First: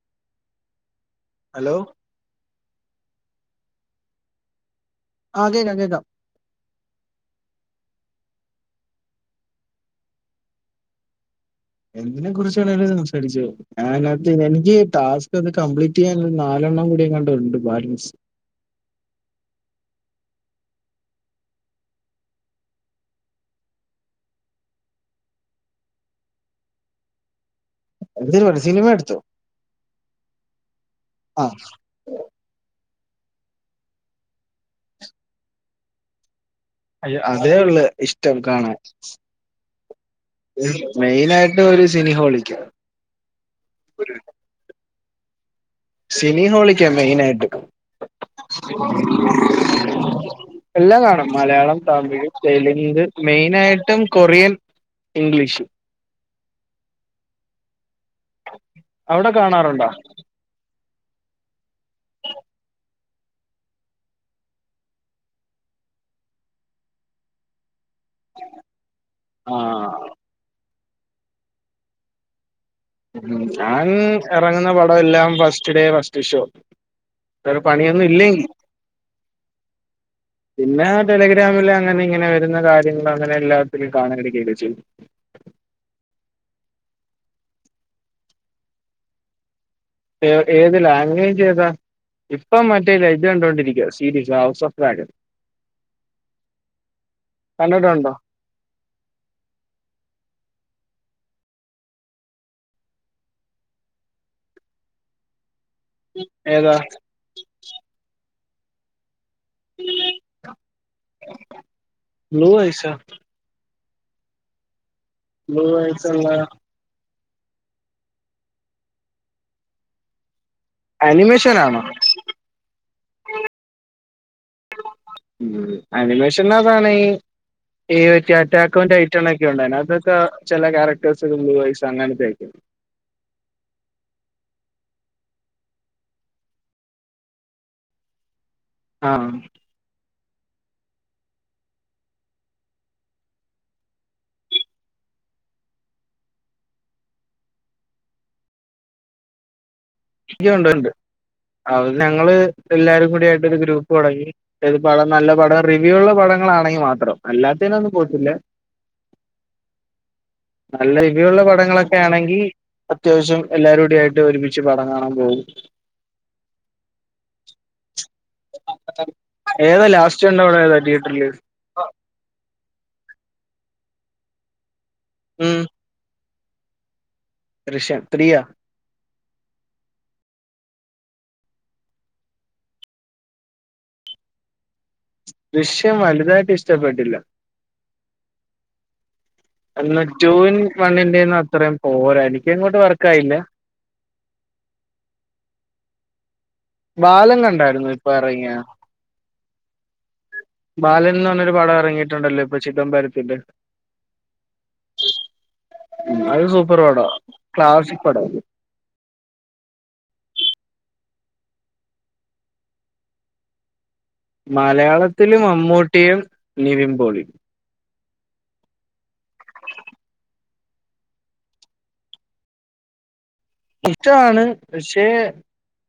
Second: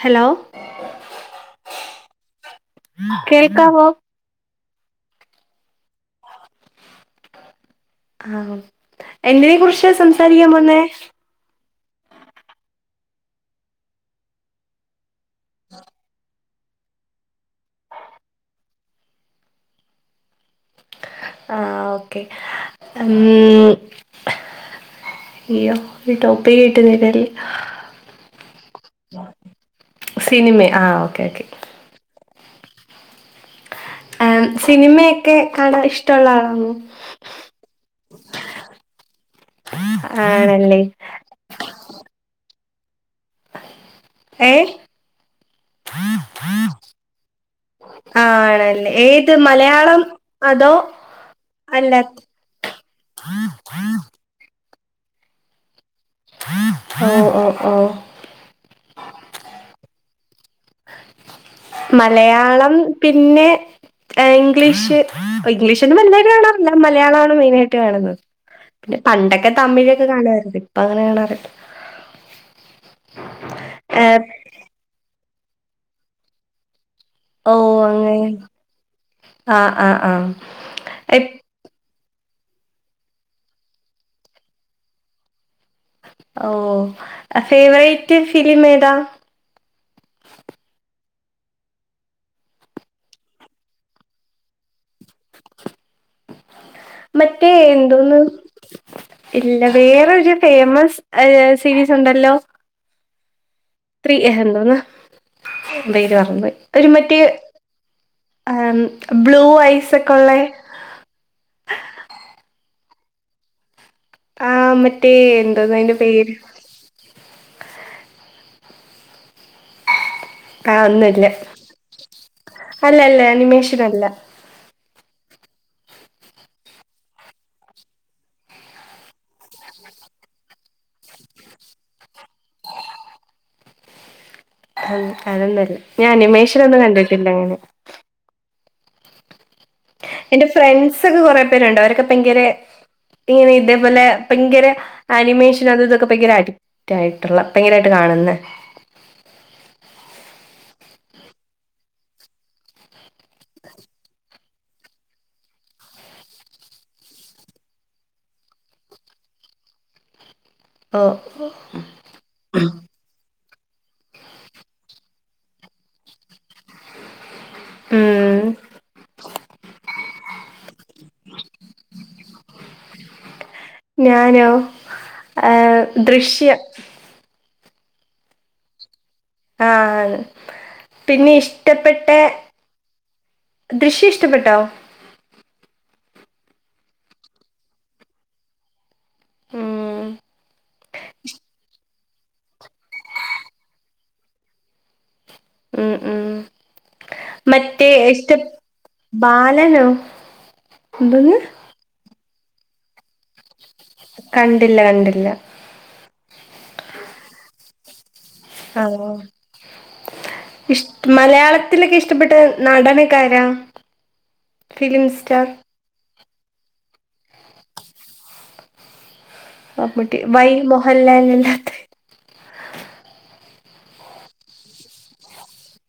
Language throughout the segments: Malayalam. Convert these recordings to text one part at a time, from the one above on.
ഹലോ ഹലോ കേൾക്കാവോ? ആഹ് കേക്കാം കേക്കാം ആഹ് എന്തിനെ കുറിച്ചാ സംസാരിക്കാൻ പോകുന്നേ? എന്തിനെ കുറിച്ച് വേണേലും സംസാരിച്ചോ ആഹ് നതിങ്. എനിക്ക് ടാസ്ക് ഒന്ന് കംപ്ലീറ്റ് ചെയ്യാൻ ഇനി നാലെണ്ണം കൂടി എങ്ങാണ്ടുണ്ട് ബാലൻസ്. ആഹ ഓക്കെ ഉ അയ്യോ ഒരു ടോപ്പിര് എന്തിനു പറഞ്ഞു സിനിമ എടുത്തോ കിട്ടുന്നില്ലല്ലോ സിനിമെ ആഹ് ഓക്കെ ഓക്കെ ആ ആഹ് സിനിമയൊക്കെ കാണാ ഇഷ്ടമുള്ള ആളാണോ അയ്യൊ അതേ ഉള്ളു ഇഷ്ടം കാണാൻ. ആണല്ലേ മെയിനാ [unintelligible] സിനിഹോളിക്ക്യാ ഏഹ് സിനി ഹോളിക്കാ മെയിനായിട്ട് ആണല്ലേ ഏത് മലയാളം അതോ [inaudible] എല്ലാം കാണും മലയാളം അല്ല തമിഴ് തെലുങ്ക്, മെയിനായിട്ടും കൊറിയൻ ഇംഗ്ലീഷ്. ഹ്മ്മ് ഹ്മ്മ് ഹ്മ്മ് അവ്ടെ കാണാറുണ്ടോ? മലയാളം പിന്നെ ഇംഗ്ലീഷ്. ഇംഗ്ലീഷൊന്നും വലുതായിട്ട് കാണാറില്ല മലയാളാണ് മെയിനായിട്ട് കാണുന്നത്. പണ്ടൊക്കെ ആ തമിഴൊക്കെ കാണുവായിരുന്നു. ഇപ്പങ്ങനെ കാണാറില്ല ഞാൻ ആപ്പ് എറങ്ങുന്ന പടമെല്ലാം ഫസ്റ്റ് ഡേ ഫസ്റ്റ് ഷോ വേറെ ഓഹ് പണിയൊന്നും അങ്ങനെ ഇല്ലെങ്കിൽ. ആഹ് ആഹ് ആഹ് പിന്നെ എപ് ടെലിഗ്രാമിലങ്ങനെ ഇങ്ങനെ ക്കുന്ന കാര്യങ്ങള് അങ്ങനെ എല്ലാത്തിലും കാണാൻ വേണ്ടി കയറ്റി വെച്ച് ഓഹ് ഫേവറേറ്റ് ഫിലിമേതാ ഏ ഏത് ലാംഗ്വേജ് ഏതാ ഇപ്പം മറ്റേ ലെ ഇത് കണ്ടോണ്ടിരിക്കുവാ സീരിസ് ഹൗസ് ഓഫ് ഡ്രാഗൺ മറ്റേ കണ്ടിട്ടുണ്ടോ എന്തോന്ന് ഇല്ല വേറൊരു ഫേമസ് ഏഹ് സീരീയസുണ്ടല്ലോ ത്രീ ഏഹ് എന്തോന്ന് പേര് മറന്നോയി ഏതാ ഒര് മറ്റേ ആം ബ്ലൂ ഐസൊക്കൊള്ളേ ബ്ലു ഐസൊ ആഹ് മറ്റേ ബ്ലൂ എന്തോന്നയ്ൻ്റെ ഐസ് ഉള്ള പേര് ആഹ് ഒന്നുല്ല. അനിമേഷൻ ആണോ അല്ലല്ല ആനിമേഷനല്ല ഹ്മ്മ് ആനിമേഷനാതാണേ ഈ റ്റാറ്റാക്കോന്റെ ഐറ്റം ഇതൊക്കെ ഉണ്ട് അതിനകത്തൊക്കെ ചെല ക്യാരക്ടേഴ്സ് ബ്ലൂ ഐസാ അങ്ങനത്തെയൊക്കെ ആഹ് അതൊന്നല്ല, ഞാൻ ആനിമേഷനൊന്നും കണ്ടിട്ടില്ല അങ്ങനെ ആഹ് എന്റെ ഫ്രണ്ട്‌സൊക്കെ കൊറേ പേരുണ്ട് അവരൊക്കെ ഭയങ്കരെ ഇങ്ങനെ ഇതേ പോലെ ഭയങ്കര ആനിമേഷനും അതും ഇതൊക്കെ ഭയങ്കരടി റ്റായിട്ടുള്ള ഭയങ്കരായിട്ട് കാണുന്നെ [unintelligible] കൊണ്ടര്ണ്ട് അത് ഞങ്ങള് എല്ലാരും കൂടിയായിട്ടൊരു ഗ്രൂപ്പ് തൊടങ്ങി ഏത് പടം നല്ല പടം റിവ്യൂള്ള പടങ്ങളാണെങ്കി മാത്രം അല്ലാത്തേനൊന്നും പോയിട്ടില്ല. [inaudible] നല്ല ഓ റിവ്യൂള്ള പടങ്ങളൊക്കെ ആണെങ്കി അത്യാവിശ്യം എല്ലാരൂടിയായിട്ട് ഒരുമിച്ച് പടം കാണാൻ പോവും. ഹ്മ്മ് [inaudible] ഏതാ ലാസ്റ്റ് കണ്ട പടേതാ തിയേറ്ററില്? [inaudible] ഞാനോ, ഉം ഏഹ് ദൃശ്യം. ദൃശ്യം ത്രീയാ ആഹ് അതെ പിന്നെ ഇഷ്ട്ടപ്പെട്ടെ ദൃശ്യഷ്ട്ടപ്പെട്ടോ ദൃശ്യം വലുതായിട്ട് ഇഷ്ട്ടപ്പെട്ടില്ല. ഉം അങ്ങനെ ടൂവിൻ വണ്ണിന്റെയൊന്നും അത്രേം പോര എനിക്കങ്ങോട്ട് വർക്കായില്ല ഹ്മ്മ് ഹ്മ്മ് ബാലൻ കണ്ടായിരുന്നു മറ്റേ ഇപ്പൊ ഇഷ്ട്ട, ഇറങ്ങിയ ബാലനോ? ബാലൻന്ന് എന്തോന്ന് പർഞ്ഞൊരു പടം എറങ്ങീട്ട്ണ്ടല്ലോ, ഇപ്പൊ ചിദംബരത്തിൻ്റെ. കണ്ടില്ല, കണ്ടില്ല. ഉം അത് സൂപ്പറ് പടാ. ക്ലാസിക് പടാ. ആഹ്. ഇഷ്ട മലയാളത്തില ക്കിഷ്ടപ്പെട്ട നടനൊക്കാരാ? മലയാളത്തില് മമ്മൂട്ടിയും, നിവിൻ പോളിയും. മമ്മൂട്ടി. വൈ മോഹൻലാൽ [unintelligible] ഇഷ്ടാണ്. പക്ഷേ,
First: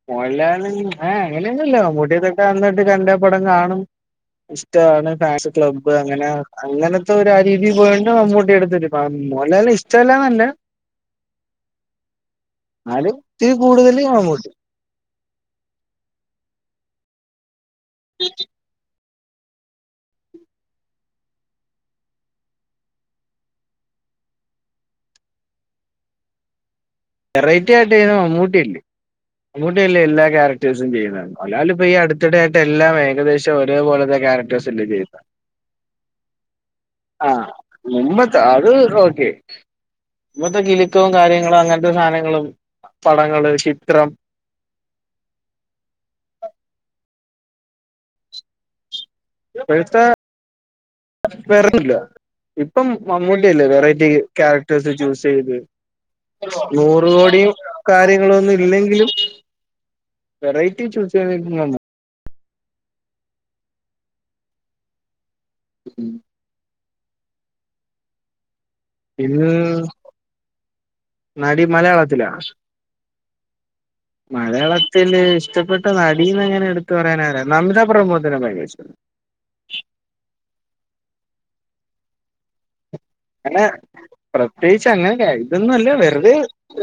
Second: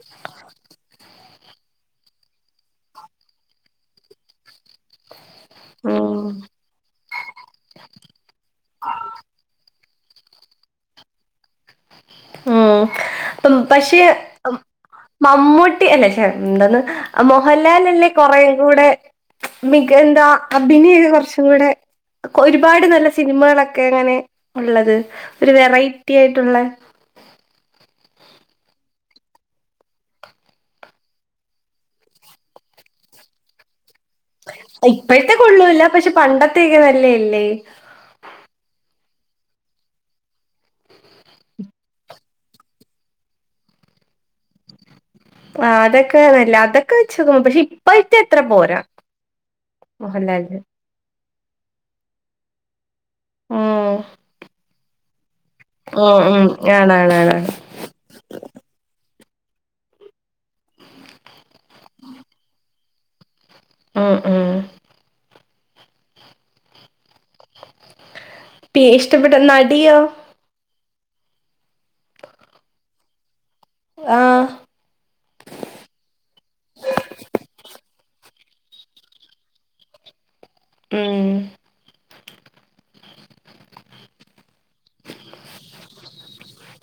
മോഹൻലാല് അഹ് അങ്ങനൊന്നൂല്ല. മമ്മൂട്ടിയൊക്കെപ്പ അന്ന് തൊട്ട് കണ്ട പടം കാണും. ഇഷ്ടാണ് ഫാൻസ് ക്ലബ് അങ്ങനെ ഉം അങ്ങനത്തെ ഒരാ രീതീല് പോയോണ്ട് മമ്മൂട്ടിയെടുത്ത്. അപ്പം മോലാലിനെ ഇഷ്ടവല്ലാ ന്നല്ല. ന്നാലും, ഉം പക്ഷെ അം മമ്മൂട്ടി അല്ലെ, ശെ എന്തോന്ന് അ മോഹൻലാലല്ലേ കൊറേ കൂടെ മിക എന്താ അഭിനയൊക്കെ കൊറച്ച് കൂടെ, ഒരുപാട് നല്ല സിനിമകളൊക്കെ ഇങ്ങനെ ഒള്ളത്. ഒരു വെറൈറ്റി ആയിട്ടുളേള. വെറൈറ്റി ആയിട്ടെയ്യ്ണ് മമ്മൂട്ടിയല്ലേ മമ്മൂട്ടിയല്ലേ എല്ലാ ക്യാരക്ടേഴ്സും ചെയ്യണത്. മോഹൻലാലിപ്പൊ ഈ അടുത്തിടെയായിട്ട് എല്ലാം ഏകദേശം ഒരേപോലെ, ഇപ്പഴത്തെ കൊള്ളൂല്ല. പക്ഷെ പണ്ടതെക്കെ ആ നല്ലേല്ലേ? മുമ്പത്തെ അത് ഓക്കെ. മുമ്പത്തെ കിലിക്കവും കാര്യങ്ങളും അങ്ങനെ, [unintelligible] സാനങ്ങളും പടങ്ങള് ചിത്രം, ആ അതൊക്കെ നല്ല അതൊക്കെ വെച്ചോമ്പോ പക്ഷേ ഇപ്പാ അത്ര പോരാ. മോഹൻലാലിനെ വെറല്ല. ഇപ്പം മമ്മൂട്ടിയല്ലേ ഉം വെറൈറ്റി ക്യാരക്ടേഴ്സ് ചൂസ് ചെയ്ത്, ഉം ഉം നൂറ് ആണാണാണ് കോടീം, കാര്യങ്ങളൊന്നും ഇല്ലെങ്കിലും, വെറൈറ്റി ചൂസ് ചെയ്യ [unintelligible] ക്ക ഉം ഉം. ഉം. പി ഇഷ്ടപ്പെട്ട ഇന്ന് നടിയോ നടി മലയാളത്തില. ആഹ് മലയാളത്തി ല് ഇഷ്ടപ്പെട്ട നടിന്ന് അങ്ങനെ എടുത്തു പറയാൻ, നമിതാ പ്രമോദിനെ ഭയങ്കര ഇഷ്ട്ടമാണ്. ഉം. അങ്ങനെ പ്രത്യേകിച്ച് അങ്ങനെ ഇതൊന്നും അല്ല. വെറുതെ,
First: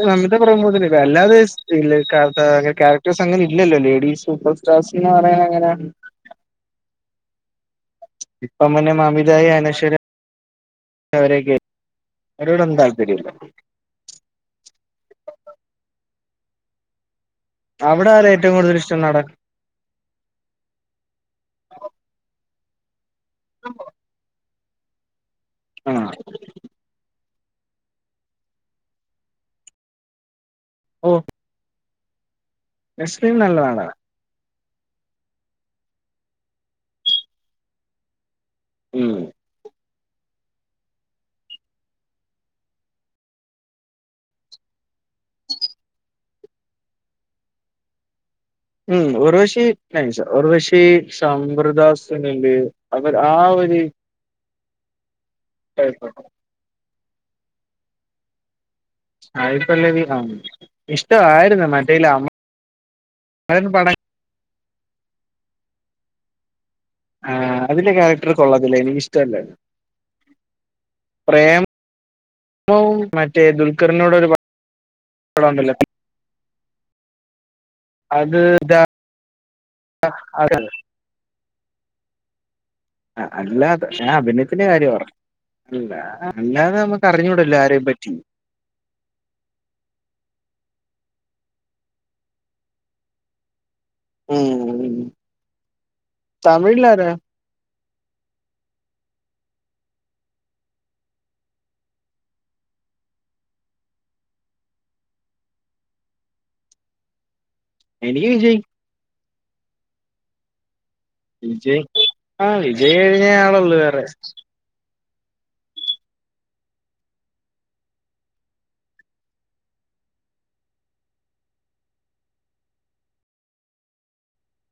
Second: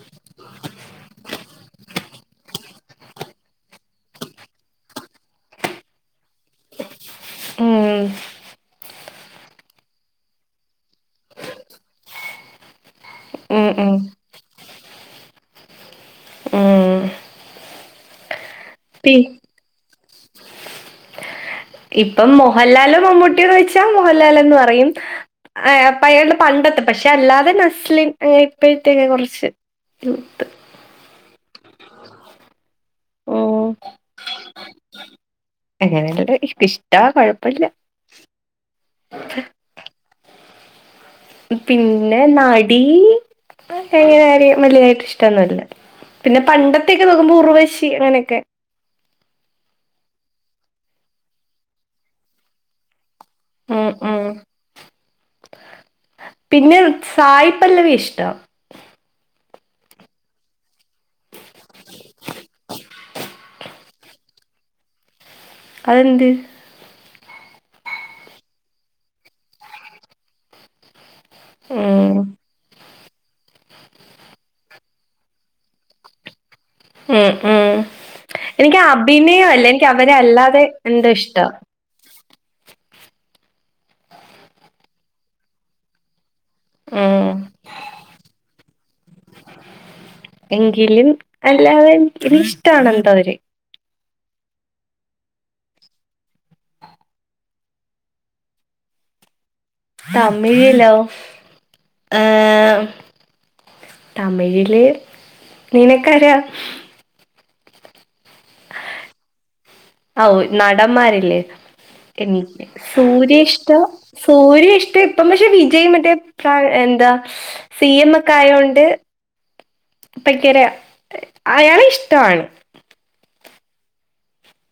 നമ്മിതാ പ്രമോദിനെ അല്ലാതെ [unintelligible] കരക്ടേഴസ് അങ്ങനെ ഇല്ലല്ലോ. ലേഡീസ് സൂപ്പർ സ്റ്റാർസ്ന്ന് പറയൻ അങ്ങനെ. ഉം. ഇപ്പം പിന്നെ നമിതാ, അനേശ്വര അവരെക്കെ. അവരോട് ഒന്നും താല്പര്യില്ല. ഉം ഉം. ഉം അവിടെ ആരാ ഏറ്റവും കൂടുതൽ ഇഷ്ടം പി നടൻ? ഇപ്പം മോഹൻലാലോ മമ്മൂട്ടിയന്ന് ചോയ്ച്ചാ മോഹൻലാലന്ന് പറയും. ഏഹ് ആ പഴയ പണ്ടത്തെ. പക്ഷെ അല്ലാതെ നസ്ലിൻ ഇപ്പോഴത്തേക്കെ കുറച്ച് യൂത്ത് ഓഹ്. നെസ്ലിൻ നല്ല നടനാ. അങ്ങനെയല്ല. ഇഷ്ടാ കൊഴപ്പില്ല. ഉം. പിന്നെ നടി [unintelligible] എങ്ങനെ ആര വലിയതായിട്ട് ഇഷ്ടന്നുമല്ല. പിന്നെ പണ്ടത്തെക്കെ നോക്കുമ്പോ ഉറുവശി അങ്ങനെയൊക്കെ, ഉം ഉർവശി [unintelligible] ഉർവശി, സവ്യതാസുനില് അവര് ആ ഒര്, ഉം ഉം. [unintelligible] പിന്നെ സായിപ്പല്ലവിയെ ഇഷ്ട സായിപ്പലവി ആഹ് ഇഷ്ട്ടായിരുന്നു മറ്റെയ്ല് അ [unintelligible] പട അ തെന്ത് ആഹ് അതിലെ ക്യാരക്ടർ കൊള്ളത്തില്ല എനിക്കിഷ്ടല്ലായിര്ന്നു. ഉം. പ്രേമവും മറ്റേ ദുൽഖറിനോട് ഒരു പടണ്ടല്ലോ ഉം ഉം അത് എനിക്ക് ഇതാ അഭിനയൊല്ല എനിക്ക് അവരെ അത് അല്ലാതെ എന്തോ ഇഷ്ട ആഹ് അല്ലാതെ ഞാൻ അഭിനയത്തിന്റെ കാര്യം പർഞ്ഞെ അല്ല അല്ലാതെ ഉം. നമുക്കർഞ്ഞൂടല്ലോ ആരേം പറ്റി. എങ്കിലും അല്ലാതെ ഒരിഷ്ടാണ് എന്തോ ഒര് ഉം തമിഴില്ലാ രാ? തമിഴില്ലോ ഏഹ് തമിഴില് നിനക്കരാ? എനിക്ക് വിജയ് ഔ നടന്മാരേ ല് വിജയ് ആ എനിക്ക് വിജയ് കഴിഞ്ഞ സൂര്യേ ഷ്ട ആളുള്ളൂ വേറെ സൂര്യേ ഷ്ടോ ട്ട പക്ഷെ വിജയി മറ്റെ ഫ എന്താ സി എം ഒക്കായോണ്ട് പ്പക്കര അയാളെഷ്ടാണ്.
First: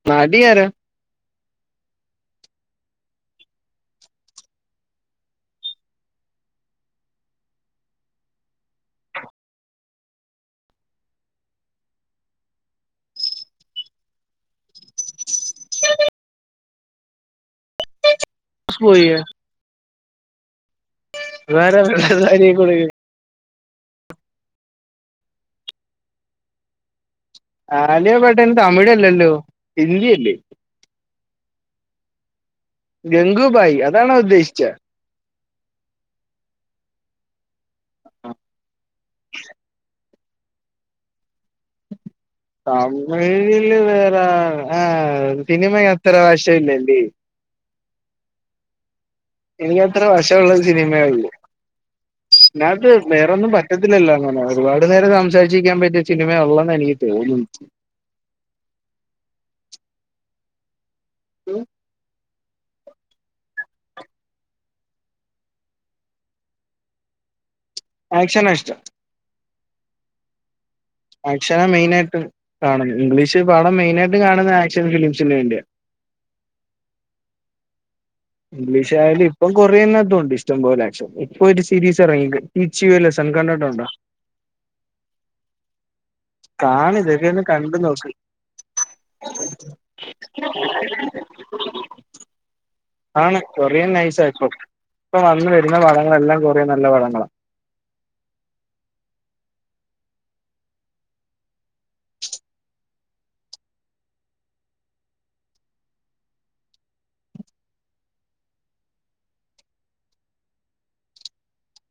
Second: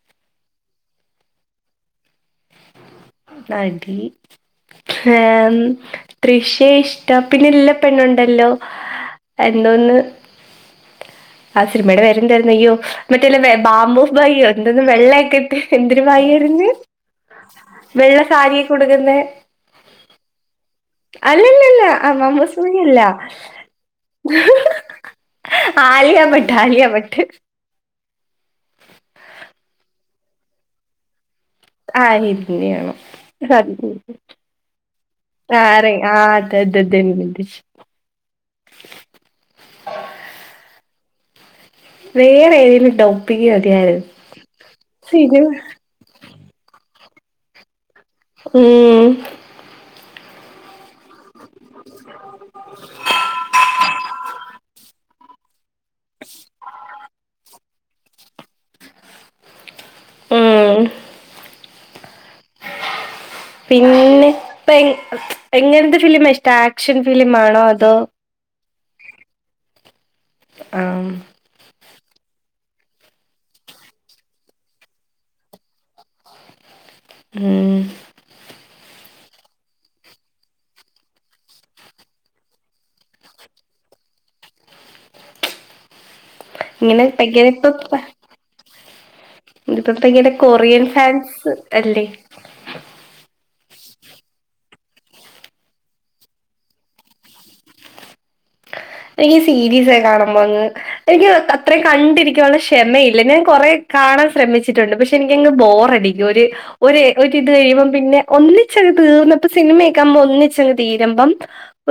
നടിയാരാ? നടി ഹം തൃഷ്യ ഇഷ്ട പിന്നെ എല്ല പെണ്ണുണ്ടല്ലോ എല്ലോല് ആ സിനിമയുടെ പേരെന്തായിരുന്നു അയ്യോ മറ്റേല്ല ബാബൂസ് ഭയ്യോ എന്തോന്ന് വെള്ളയൊക്കെയിട്ട് എന്തൊരു [unintelligible] വെള്ള സാരിയൊക്കെ ഉടുക്കുന്നേ പോയോ വേറെ അല്ലല്ലല്ല ആ വെള്ളസാരി മമ്മൂസ് കൂടെ [unintelligible] അല്ല ആലിയ ഭട്ട് ആലിയ ഭട്ട് ആലിയ ഭട്ടയ്ന് തമിഴല്ലല്ലോ ഹിന്ദിയല്ലേ ആഹ് ഹിഡ്ലിയാണ് ഗംഗുബായി അതാണോ [unintelligible] ഉദ്ദേശിച്ച ആറെ ആഹ് അതേ [unintelligible] ആ വേറെ ഏതേലും ടോപ്പിക്ക് തമിഴില് മതിയായിരുന്നു വേറെ ആ സിനിമ അത്ര വശമില്ലല്ലേ ഉം എനിക്ക് അത്ര വശമുള്ളത് സിനിമയേ ഉള്ളു ഇതിനകത്ത് വേറൊന്നും പറ്റത്തില്ലല്ലോ അങ്ങനെ ഒരുപാട് നേരം സംസാരിച്ചിരിക്കാൻ പറ്റിയ സിനിമയേ ഉള്ളെന്ന് എനിക്ക് തോന്നുന്നത് ഉം ഉം പിന്നെ ഇപ്പ എ എങ്ങൻത്തെ ഫിലിമാ ഇഷ്ടം? ആക്ഷൻ ഫിലിം ആണോ അതോ, ആക്ഷനാ ഇഷ്ടം. ആം ആക്ഷനാ മെയിനായിട്ട് കാണുന്നത് ഇംഗ്ലീഷ് പടം മെയിനായിയിട്ട് കാണുന്നത് ആക്ഷൻ ഫിലിംസിന് വേണ്ടിയാ. ഉം ഇംഗ്ലീഷ് ആയാലും ഇപ്പം കൊറേ എണ്ണട്ടുണ്ട് ഇഷ്ടം പോലെ ആക്ഷൻ ഇപ്പൊ ഒരു സീരീസ് എറങ്ങി [unintelligible] ഈച്ചി വല്ലസൻ കണ്ടിട്ടുണ്ടോ കാണ് ഇങ്ങള് ഇതൊക്കെ ഒന്ന് കണ്ടു നോക്ക് [unintelligible] [unintelligible] കൊറിയർ ഫാൻസ് അല്ലേ ആണ് കൊറിയൻ നൈസാ ഇപ്പൊ വന്ന് വരുന്ന പടങ്ങളെല്ലാം കൊറിയൻ നല്ല പടങ്ങളാ എനിക്ക് സീരീസ് കാണുമ്പോ അങ്ങ് എനിക്ക് അത്രയും കണ്ടിരിക്കാനുള്ള ക്ഷമയില്ല ഞാൻ കൊറെ കാണാൻ ശ്രമിച്ചിട്ടുണ്ട് പക്ഷെ പക്ഷെ എനിക്കങ്ങ് ബോറടിക്കും ഒരു ഒരേ ഒരിത് കഴിയുമ്പം പിന്നെ ഒന്നിച്ചങ്ങ് തീർന്നപ്പോ സിനിമയൊക്കെ ആകുമ്പോ ഒന്നിച്ചങ്ങ് തീരുമ്പം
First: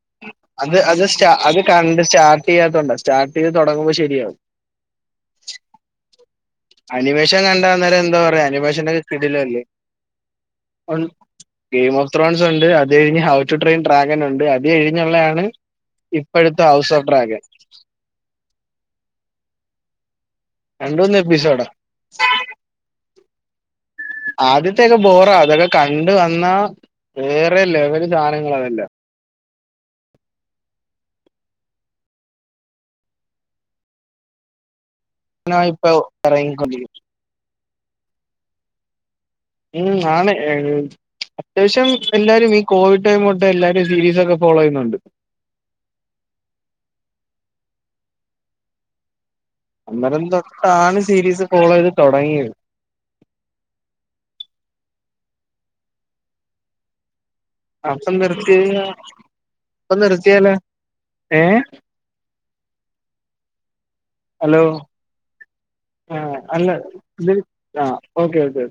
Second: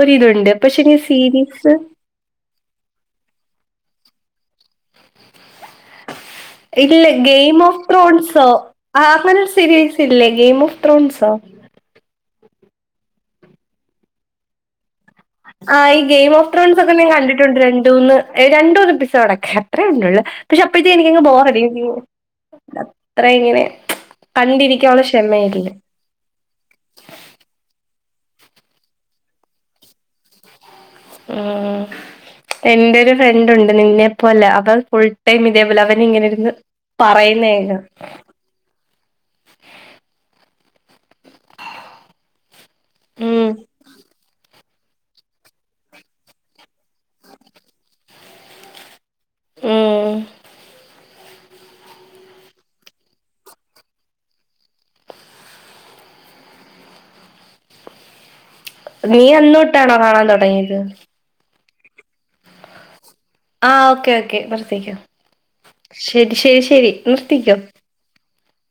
ഒരിതുണ്ട് അത് പക്ഷെ ഞാൻ അത് സ്റ്റാ അത് സീരീസ് കണ്ട് സ്റ്റാർട്ട് ചെയ്യാത്തോണ്ടാ സ്റ്റാർട്ട് ചെയ്ത് തുടങ്ങുമ്പോ ശരിയാവും ഇല്ല അനിമേഷൻ ഗെയിം കണ്ടാ ഓഫ് അന്നേരം എന്താ പറയാ ത്രോൺസോ ആനിമേഷനൊക്കെ ആ കിടിലം അങ്ങനൊരു അല്ലേ സീരീസ് ഇല്ലേ game of ത്രോൺസോ [unintelligible] game of thrones ഉണ്ട് അത് കഴിഞ്ഞ് ഹൗ ടു ട്രെയിൻ ഡ്രാഗൻ ഉണ്ട് അത് കഴിഞ്ഞുള്ളതാണ് ആ ഈ ഗെയിം ഓഫ് ഇപ്പോഴത്തെ ത്രോൺസ് ഹൗസ് ഒക്കെ ഓഫ് ഞാൻ ഡ്രാഗൻ കണ്ടിട്ടുണ്ട് രണ്ടൂന്ന് രണ്ട്‌ മൂന്ന് എപ്പിസോഡൊക്കെ അത്രയേ കണ്ടുള്ളൂ പക്ഷെ അപ്പഴത്തേക്ക് രണ്ടൂന്ന് എനിക്കങ്ങ് എപ്പിസോഡാ ബോറടിക്കും അത്ര ഇങ്ങനെ ആദ്യത്തെയൊക്കെ കണ്ടിരിക്കാനുള്ള ബോറാ അതൊക്കെ ക്ഷമയില്ല കണ്ട്‌ വന്നാ വേറെ ലെവല് സാധനങ്ങളാ അതെല്ലാം ഉം എന്റെ ഒരു ഫ്രണ്ട് ഉണ്ട് നിന്നെപ്പോലാ അവൻ ഫുൾ ടേം ഇതേപോലെ ഇപ്പൊ അവൻ ഇങ്ങനിരുന്ന് ഇറങ്ങിക്കൊണ്ടിരിക്കും പറയുന്ന കേക്കണം ഉം ആണ് ഏ അത്യാവശ്യം എല്ലാരും ഈ കോവിഡ് ടൈം തൊട്ട് ഉം എല്ലാരും സീരീസ് ഒക്കെ ഫോളോ ചെയ്യുന്നുണ്ട് ഉം അന്നേരം തൊട്ടാണ് സീരീസ് ഫോളോ ചെയ്ത് തുടങ്ങിയത് അപ്പം നിർത്തിയ നീ അന്നോട്ടാണോ അപ്പം കാണാൻ നിറുത്തിയാലോ തുടങ്ങിയത് ഏ ആഹ് ഓക്കെ ഓക്കെ ഹലോ നിർത്തിക്കോ ആ ശരി ശരി അല്ല ശരി ഇത് നിർത്തിക്കോ ആ ഓക്കെ ഓക്കെ